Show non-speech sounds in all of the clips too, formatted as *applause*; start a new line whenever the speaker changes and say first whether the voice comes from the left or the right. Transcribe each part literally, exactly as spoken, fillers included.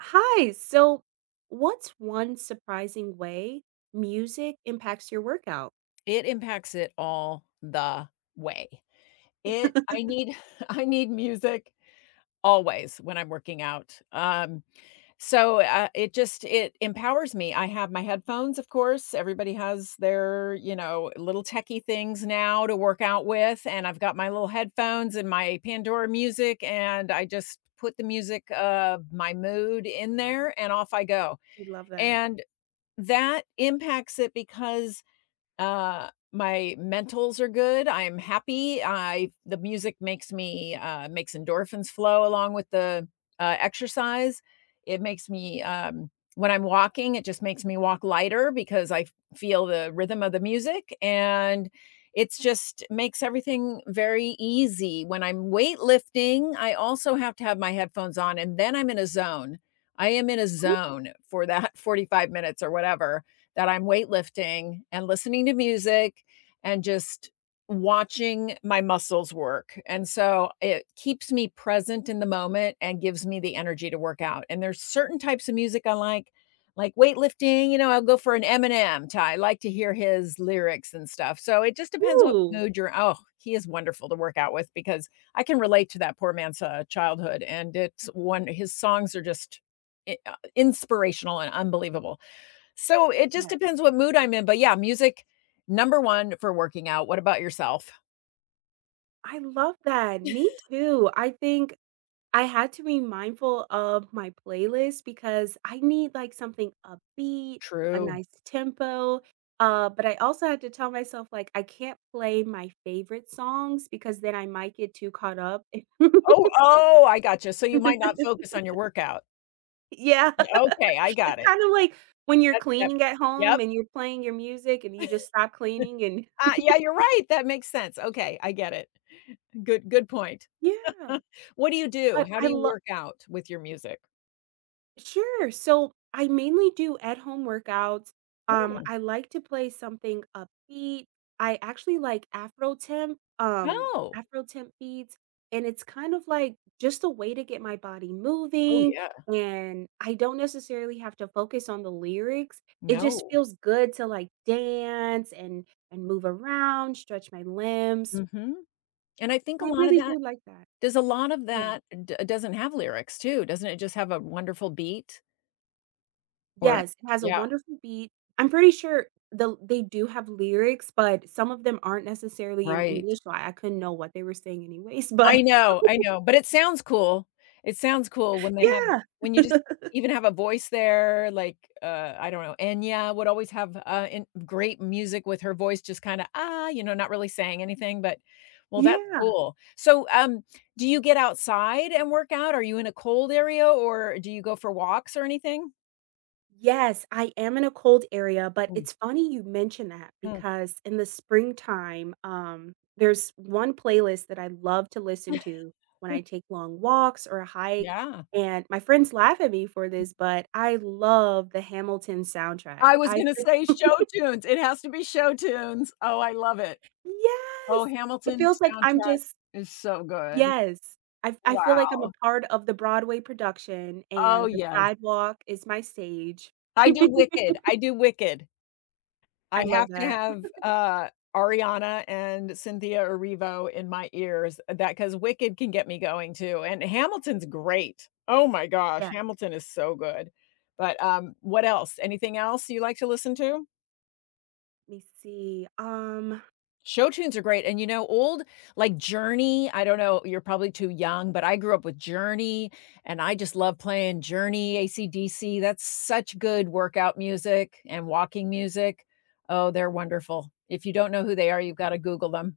right: Hi. So, what's one surprising way music impacts your workout?
left: It impacts it all the way. It I need *laughs* I need music always when I'm working out. Um, so, uh, it just it empowers me. I have my headphones, of course, everybody has their, you know, little techie things now to work out with, and I've got my little headphones and my Pandora music, and I just put the music of my mood in there, and off I go,
right: I love that.
left: and that impacts it because uh, my mentals are good, I'm happy, I the music makes me, uh makes endorphins flow along with the, uh, exercise. It makes me, um When I'm walking, it just makes me walk lighter because I f feel the rhythm of the music, and it's just makes everything very easy. When I'm weightlifting, I also have to have my headphones on, and then I'm in a zone. I am in a
right: Ooh,
left: zone for that *laughs* forty-five minutes or whatever that I'm weightlifting and listening to music and just watching my muscles work. And so it keeps me present in the moment and gives me the energy to work out. And there's certain types of music I like, like weightlifting, you know, I'll go for an Eminem. Ty. I like to hear his lyrics and stuff. So it just depends what
right: ooh,
left: mood you're oh, he is wonderful to work out with because I can relate to that poor man's uh, childhood and it's one his songs are just i- uh, inspirational and unbelievable. So it just
right: yeah.
left: depends what mood I'm in, but yeah, music number one for working out. What about yourself?
right: I love that. Me too. I think I had to be mindful of my playlist because I need like something upbeat, a
left: True.
right: nice tempo. Uh, but I also had to tell myself like I can't play my favorite songs because then I might get too caught up. *laughs*
left: Oh, oh, I got you. So you might not
right: *laughs*
left: focus on your workout.
right: Yeah.
left: Y okay, I
right: It's
left: got it.
right: kind of like when you're
left: That that
right: cleaning at home
left: yep.
right: and you're playing your music and you just stop cleaning and
left: Ah, yeah, you're right, that makes sense. Okay, I get it. Good good point.
right: yeah,
left: *laughs* What do you do?
right: but
left: How
right: I
left: do you
right: love
left: work out with your music?
right: sure. So I mainly do at-home workouts. Um,
left: Oh.
right: I like to play something upbeat. I actually like Afro temp, um,
left: Oh.
right: Afro temp beats, and it's kind of like just a way to get my body
left: Oh,
right: moving.
left: yeah.
right: And I don't necessarily have to focus on the lyrics. It just
left: No.
right: feels good to like dance and and move around, stretch my limbs.
left: Mhm. And I think a
right: I
left: lot of
right: really
left: that
right: do like that.
left: does a lot of
right: Yeah.
left: that d doesn't have lyrics too? Doesn't it just have a wonderful beat? Or
right: Yes, it has a
left: yeah,
right: wonderful beat. I'm pretty sure the they do have lyrics, but some of them aren't necessarily in
left: right.
right: English, so I I couldn't know what they were saying anyways, but
left: I know, I know, but it sounds cool. It sounds cool when
right: *laughs*
left: they have
right: yeah,
left: when you just even have a voice there, like, uh, I don't know, Enya would always have, uh, in great music with her voice just kinda, "Ah," you know, not really saying anything, but well, that's
right: yeah.
left: cool. So, um, do you get outside and work out? Are you in a cold area, or do you go for walks or anything?
right: Yes, I am in a cold area, but
left: Mm,
right: it's funny you mention that
left: mm.
right: because in the springtime, um, there's one playlist that I love to listen to when I
left: *laughs*
right: take long walks or a hike,
left: Yeah.
right: and my friends laugh at me for this, but I love the Hamilton soundtrack.
left: I was
right: I
left: gonna
right: could
left: say show
right: *laughs*
left: tunes. It has to be show tunes. Oh, I love it.
right: Yes!
left: Oh,
right: It
left: Hamilton's
right: feels like I'm
left: soundtrack
right: just
left: is so good.
right: yes. I I feel like I'm a
left: Wow.
right: part of the Broadway production,
left: Oh,
right: and the
left: yes.
right: sidewalk is my stage.
left: I do
right: *laughs*
left: Wicked, I do Wicked.
right: I
left: I
right: love
left: have to
right: that.
left: have, uh, Ariana and Cynthia Erivo in my ears uh, That Because Wicked can get me going too, and Hamilton's great. Oh my gosh,
right: Yeah,
left: Hamilton is so good. But, um, what else? Anything else you like to listen to?
right: let me see, um,
left: Show tunes are great, and, you know, old like Journey, I don't know, you're probably too young, but I grew up with Journey, and I just love playing Journey, A C/D C, that's such good workout music and walking music. Oh, they're wonderful. If you don't know who they are, you've gotta Google them.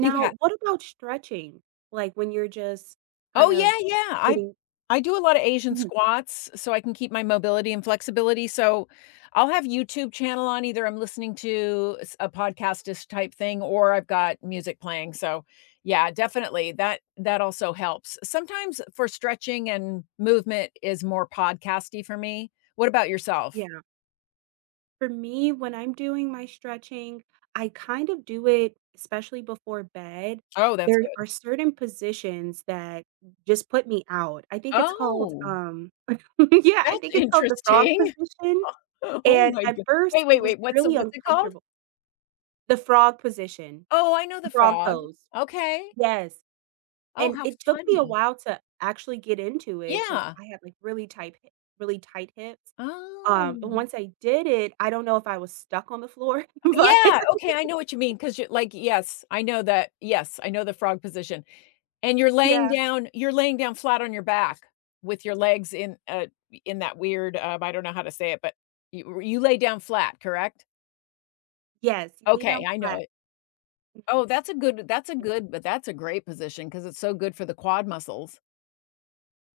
left: You have.
right: what about stretching? Like, when you're just
left: Oh,
right: kind
left: yeah,
right: of
left: yeah, I
right: getting
left: I do a lot of Asian
right: mhm,
left: squats so I can keep my mobility and flexibility, so I'll have YouTube channel on, either I'm listening to s a podcastist type thing or I've got music playing, so yeah, definitely, that that also helps. Sometimes for stretching and movement is more podcasty for me. What about yourself?
right: yeah. For me, when I'm doing my stretching, I kind of do it, especially before bed.
left: Oh, that's
right: There are
left: good.
right: certain positions that just put me out. I think it's called,
left: Oh,
right: um *laughs* yeah, I
left: that's
right: think it's called the frog
left: interesting. *laughs*
right: position,
left: Oh
right: and
left: my
right: at
left: god!
right: first,
left: wait,
right: it
left: wait,
right: was
left: wait, what's the
right: really
left: what's it called?
right: uncomfortable. The frog position,
left: Oh, I know
right: the
left: the
right: frog
left: frog.
right: pose.
left: Okay.
right: Yes,
left: Oh,
right: and
left: how
right: it took me a
left: funny.
right: while to actually get into it because
left: Yeah.
right: I had, like, really tight hi really tight hips. Um, and
left: Oh.
right: once I did it, I don't know if I was stuck on the floor, *laughs* but
left: Yeah, okay, I know what you mean 'cause you're like, yes, I know that yes, I know the frog position, and you're laying
right: yeah.
left: down you're laying down flat on your back with your legs in, uh, in that weird, um, I don't know how to say it, but you you lay down flat, correct?
right: Yes, you lay down
left: Okay, I know
right: flat.
left: it.
right: Mhm.
left: Oh, that's a good that's a
right: Yeah,
left: good but that's a great position because it's so good for the quad muscles.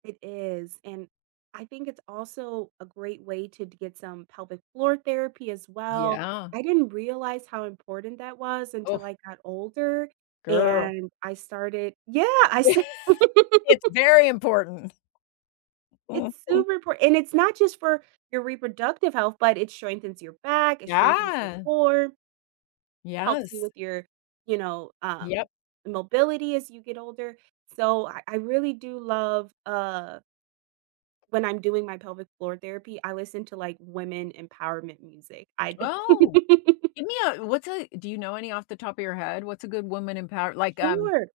right: it is, and I think it's also a great way to d get some pelvic floor therapy as well.
left: Yeah.
right: I didn't realize how important that was until
left: Oh,
right: I got older,
left: girl.
right: and I started yeah, I said
left: *laughs*
right: *laughs*
left: It's very important.
right: It's super
left: *laughs*
right: important, and it's not just for your reproductive health, but it strengthens your back, it strengthens your
left: Yeah.
right: core. Helps you
left: Yes.
right: with your, you know,
left: Yeah.
right: um, mobility as you get older. So I, I really do love uh when I'm doing my pelvic floor therapy, I listen to like women empowerment music. I *laughs*
left: Oh, give me a what's a do you know any off the top of your head? What's a good woman in power like, um,
right: Sure.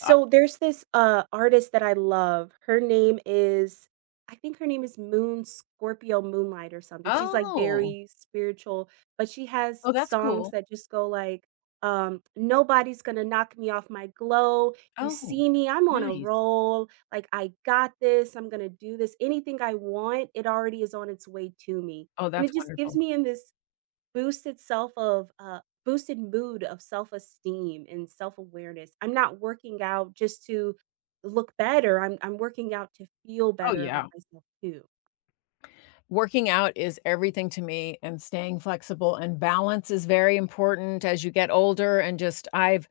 left: uh
right: there's this uh artist that I love. Her name is I think her name is Moon Scorpio Moonlight or something. She's like
left: oh,
right: very spiritual, but she has
left: oh, that's
right: songs
left: cool.
right: that just go like um nobody's going to knock me off my glow. You
left: Oh,
right: see me, I'm on a
left: nice.
right: roll. Like I got this. I'm going to do this. Anything I want, it already is on its way to me.
left: Oh,
right: And it
left: that's
right: just gives
left: wonderful.
right: me in this boosted self of uh boosted mood of self-esteem and self-awareness. I'm not working out just to look better. I'm I'm working out to feel
left: Oh,
right: better about
left: yeah.
right: myself too.
left: Working out is everything to me and staying flexible and balance is very important as you get older and just I've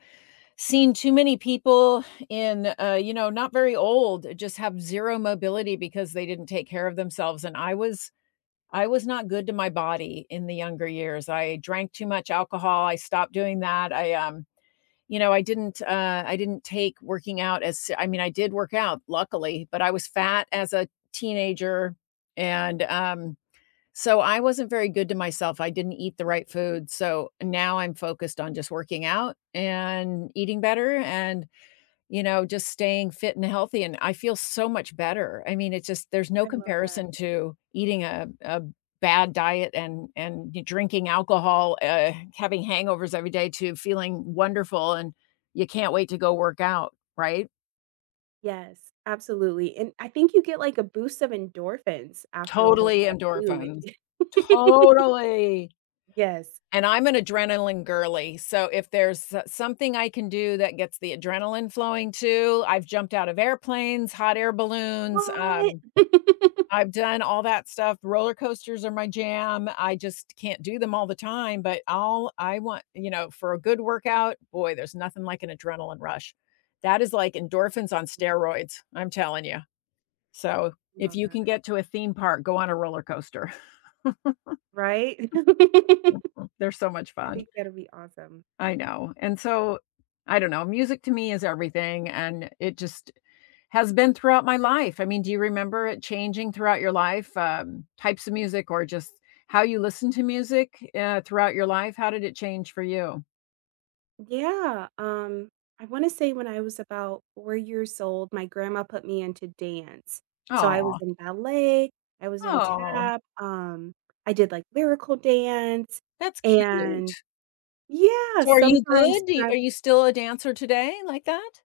left: seen too many people in, uh, you know, not very old, just have zero mobility because they didn't take care of themselves, and I was I was not good to my body in the younger years. I drank too much alcohol. I stopped doing that. I, um, you know, I didn't, uh, I didn't take working out as, I mean, I did work out luckily, but I was fat as a teenager. And, um, so I wasn't very good to myself. I didn't eat the right food. So now I'm focused on just working out and eating better and you know, just staying fit and healthy, and I feel so much better. I mean, it's just there's
right: I
left: no
right: love that.
left: comparison to eating a a bad diet and and drinking alcohol, uh, having hangovers every day to feeling wonderful, and you can't wait to go work out, right?
right: Yes, absolutely. And I think you get like a boost of endorphins after a
left: Totally
right: workout too.
left: endorphins.
right: It- *laughs*
left: Totally.
right: yes.
left: And I'm an adrenaline girly, so if there's s something I can do that gets the adrenaline flowing too, I've jumped out of airplanes, hot air balloons,
right: What?
left: um
right: *laughs*
left: I've done all that stuff. Roller coasters are my jam. I just can't do them all the time, but all I want you know, for a good workout, boy, there's nothing like an adrenaline rush. That is like endorphins on steroids, I'm telling you. So, if
right: Love
left: you can
right: that.
left: get to a theme park, go on a roller coaster.
right: Right? *laughs*
left: *laughs* They're so much
right: I
left: fun.
right: think that'll be awesome.
left: I know, and so, I don't know, music to me is everything, and it just has been throughout my life. I mean, do you remember it changing throughout your life, um, types of music or just how you listen to music, uh, throughout your life? How did it change for you?
right: Yeah, um, I wanna say when I was about four years old, my grandma put me into dance. So I was
left: Oh,
right: in ballet, I was in
left: oh,
right: tap, um, I did, like, lyrical dance,
left: that's
right: and
left: cute.
right: yeah,
left: So are you
right: sometimes
left: good? Do you are
right: when
left: you still a dancer today like that?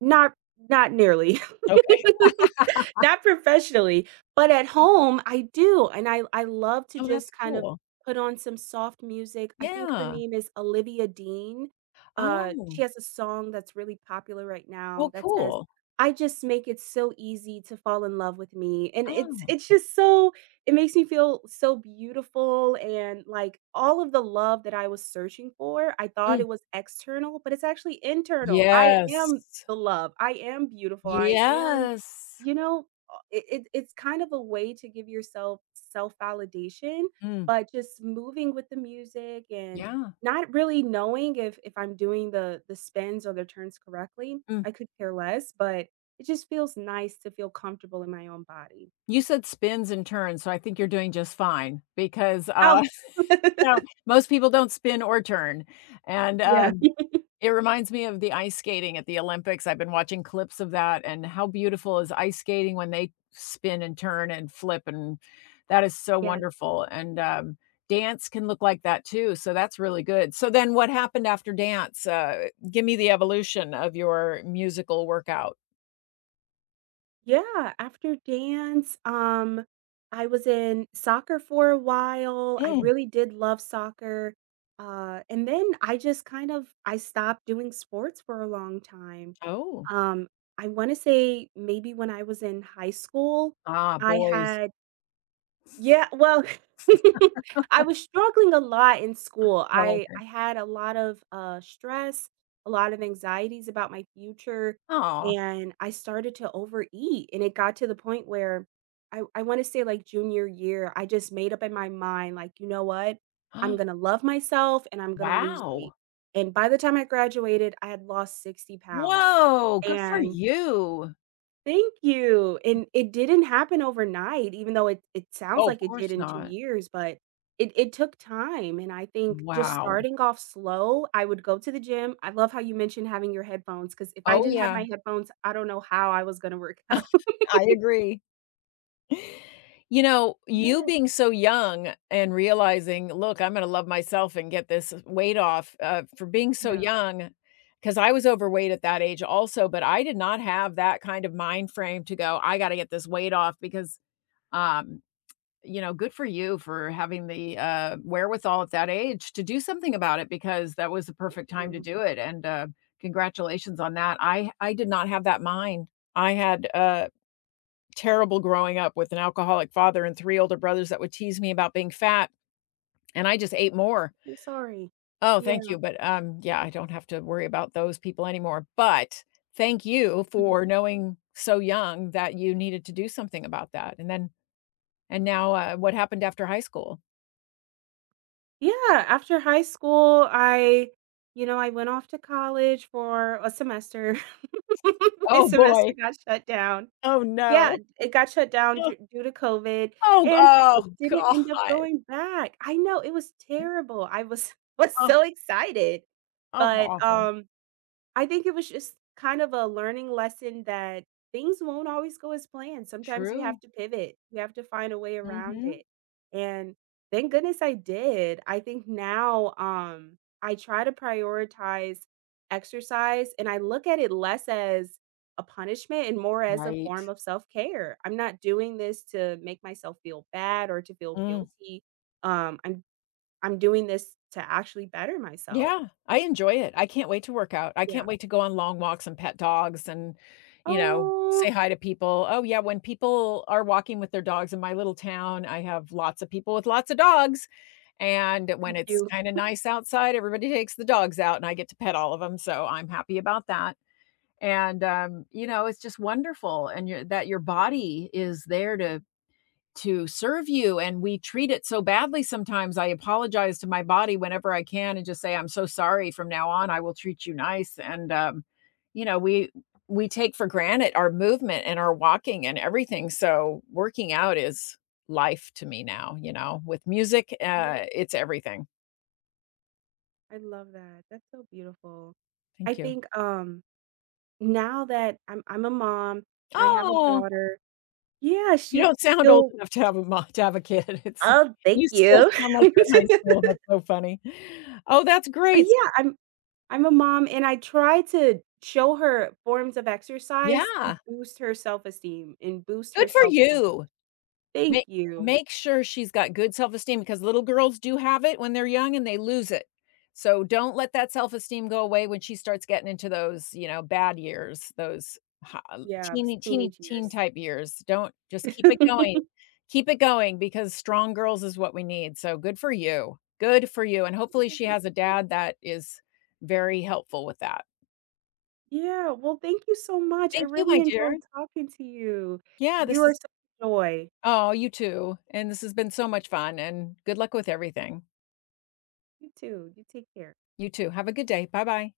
right: not not nearly.
left: Okay.
right: *laughs* Not professionally, but at home, I do, and I I love to
left: Oh,
right: just
left: that's
right: kind of
left: cool.
right: put on some soft music. I think her
left: Yeah.
right: name is Olivia Dean. Uh,
left: Oh.
right: she has a song that's really popular right now
left: Oh,
right: that says,
left: cool.
right: "I just make it so easy to fall in love with me." And it's
left: Oh.
right: it's just so it makes me feel so beautiful and like all of the love that I was searching for, I thought
left: Mm.
right: it was external, but it's actually internal. I
left: Yes.
right: am the love. I am beautiful. I am,
left: Yes.
right: you know, uh, it, it it's kind of a way to give yourself self-validation,
left: Mm.
right: but just moving with the music and
left: Yeah.
right: not really knowing if if I'm doing the the spins or the turns correctly.
left: Mm.
right: I could care less, but it just feels nice to feel comfortable in my own body.
left: You said spins and turns, so I think you're doing just fine because,
right: Oh.
left: uh, *laughs*
right: *laughs*
left: you know, most people don't spin or turn, and,
right: Yeah.
left: um, it reminds me of the ice skating at the Olympics, I've been watching clips of that, and how beautiful is ice skating when they spin and turn and flip, and that is so
right: Yeah.
left: wonderful, and, um, dance can look like that too, so that's really good. So then what happened after dance? Uh, give me the evolution of your musical workout.
right: Yeah, after dance, um, I was in soccer for a while. I
left: Mm.
right: really did love soccer. Uh, and then I just kind of I stopped doing sports for a long time.
left: Oh.
right: Um, I want to say maybe when I was in high school,
left: Ah,
right: I
left: boys.
right: had yeah, well, *laughs* I was struggling a lot in school.
left: Oh,
right: I
left: okay.
right: I had a lot of, uh, stress, a lot of anxieties about my future,
left: Aw.
right: and I started to overeat, and it got to the point where I I wanna say, like, junior year, I just made up in my mind, like, "You know what? I'm
left: *gasps*
right: gonna love myself, and I'm gonna lose weight."
left: Wow.
right: And by the time I graduated, I had lost sixty pounds,
left: Whoa, good for
right: and
left: you.
right: thank you, and it didn't happen overnight, even though it it sounds
left: Oh, of
right: like it did
left: course
right: in two
left: not.
right: years, but it it took time, and I think just
left: Wow.
right: starting off slow, I would go to the gym. I love how you mentioned having your headphones because if I
left: Oh,
right: didn't have
left: yeah,
right: my headphones, I don't know how I was gonna work out. *laughs*
left: I agree. You know, you
right: Yes,
left: being so young and realizing, "Look, I'm gonna love myself and get this weight off," uh, for being so
right: yeah,
left: young, because I was overweight at that age also, but I did not have that kind of mind frame to go, "I gotta get this weight off," because, um you know, good for you for having the, uh, wherewithal at that age to do something about it because that was the
right: thank
left: perfect time to
right: you.
left: do it, and, uh, congratulations on that. I I did not have that mind. I had, uh, terrible growing up with an alcoholic father and three older brothers that would tease me about being fat, and I just ate more.
right: I'm sorry.
left: Oh, thank
right: Yeah,
left: you, but, um, yeah, I don't have to worry about those people anymore, but thank you
right: mhm.
left: for knowing so young that you needed to do something about that, and then and now, uh, what happened after high school?
right: Yeah, after high school, I you know, I went off to college for a semester. *laughs* My
left: Oh,
right: semester
left: boy.
right: got shut down.
left: Oh,
right: Yeah,
left: no.
right: it got shut down d due to COVID,
left: Oh,
right: and I just
left: oh,
right: didn't end up
left: God.
right: going back. I know, it was terrible. I was *laughs* was
left: Oh,
right: so excited,
left: oh, how
right: but,
left: awful.
right: um I think it was just kind of a learning lesson that things won't always go as planned. Sometimes you have
left: True.
right: to pivot. You have to find a way around it.
left: Mhm.
right: And thank goodness I did. I think now um I try to prioritize exercise and I look at it less as a punishment and more as a
left: Right.
right: form of self-care. I'm not doing this to make myself feel bad or to feel
left: Mm,
right: guilty. Um I'm I'm doing this to actually better myself.
left: yeah, I enjoy it. I can't wait to work out. I can't
right: Yeah.
left: wait to go on long walks and pet dogs and, you know,
right: Oh,
left: say hi to people. Oh, yeah, when people are walking with their dogs in my little town, I have lots of people with lots of dogs, and when it's
right: cute.
left: kinda nice outside, everybody takes the dogs out, and I get to pet all of them. So I'm happy about that. And, um, you know, it's just wonderful and your that your body is there to to serve you, and we treat it so badly sometimes. I apologize to my body whenever I can and just say, "I'm so sorry. From now on, I will treat you nice." And, um, you know, we we take for granted our movement and our walking and everything, so working out is life to me now, you know? With music,
right: Yeah.
left: uh, it's everything.
right: I love that. That's so beautiful. I
left: Thank you.
right: think, um, now that I'm I'm a mom and I have a
left: Oh!
right: daughter yeah,
left: You
right: she
left: don't sound old
right: she'll
left: enough to have a mo to have a kid. *laughs* It's
right: Oh, thank
left: you still
right: you.
left: sound like you're in high
right: *laughs*
left: school, that's so funny. Oh, that's
right: But
left: great. So,
right: yeah, I'm I'm a mom and I try to show her forms of exercise to
left: yeah,
right: boost her self-esteem and boost her
left: good for
right: self-image.
left: you.
right: Thank
left: Make
right: you.
left: make sure she's got good self-esteem because little girls do have it when they're young and they lose it. So don't let that self-esteem go away when she starts getting into those, you know, bad years, those ho
right: Yeah, it was
left: teeny, teeny,
right: teenage
left: teen
right: years.
left: type years. Don't just keep it going.
right: *laughs*
left: Keep it going because strong girls is what we need. So good for you. Good for you, and hopefully she has a
right: Absolutely.
left: dad that is very helpful with that.
right: Yeah, well, thank you so much. I
left: Thank you,
right: really
left: my
right: enjoyed
left: dear.
right: talking to you.
left: Yeah,
right: You
left: this
right: are
left: is
right: such a joy.
left: Oh, you too, and this has been so much fun, and good luck with everything.
right: You too. You take care.
left: You too. Have a good day. Bye bye.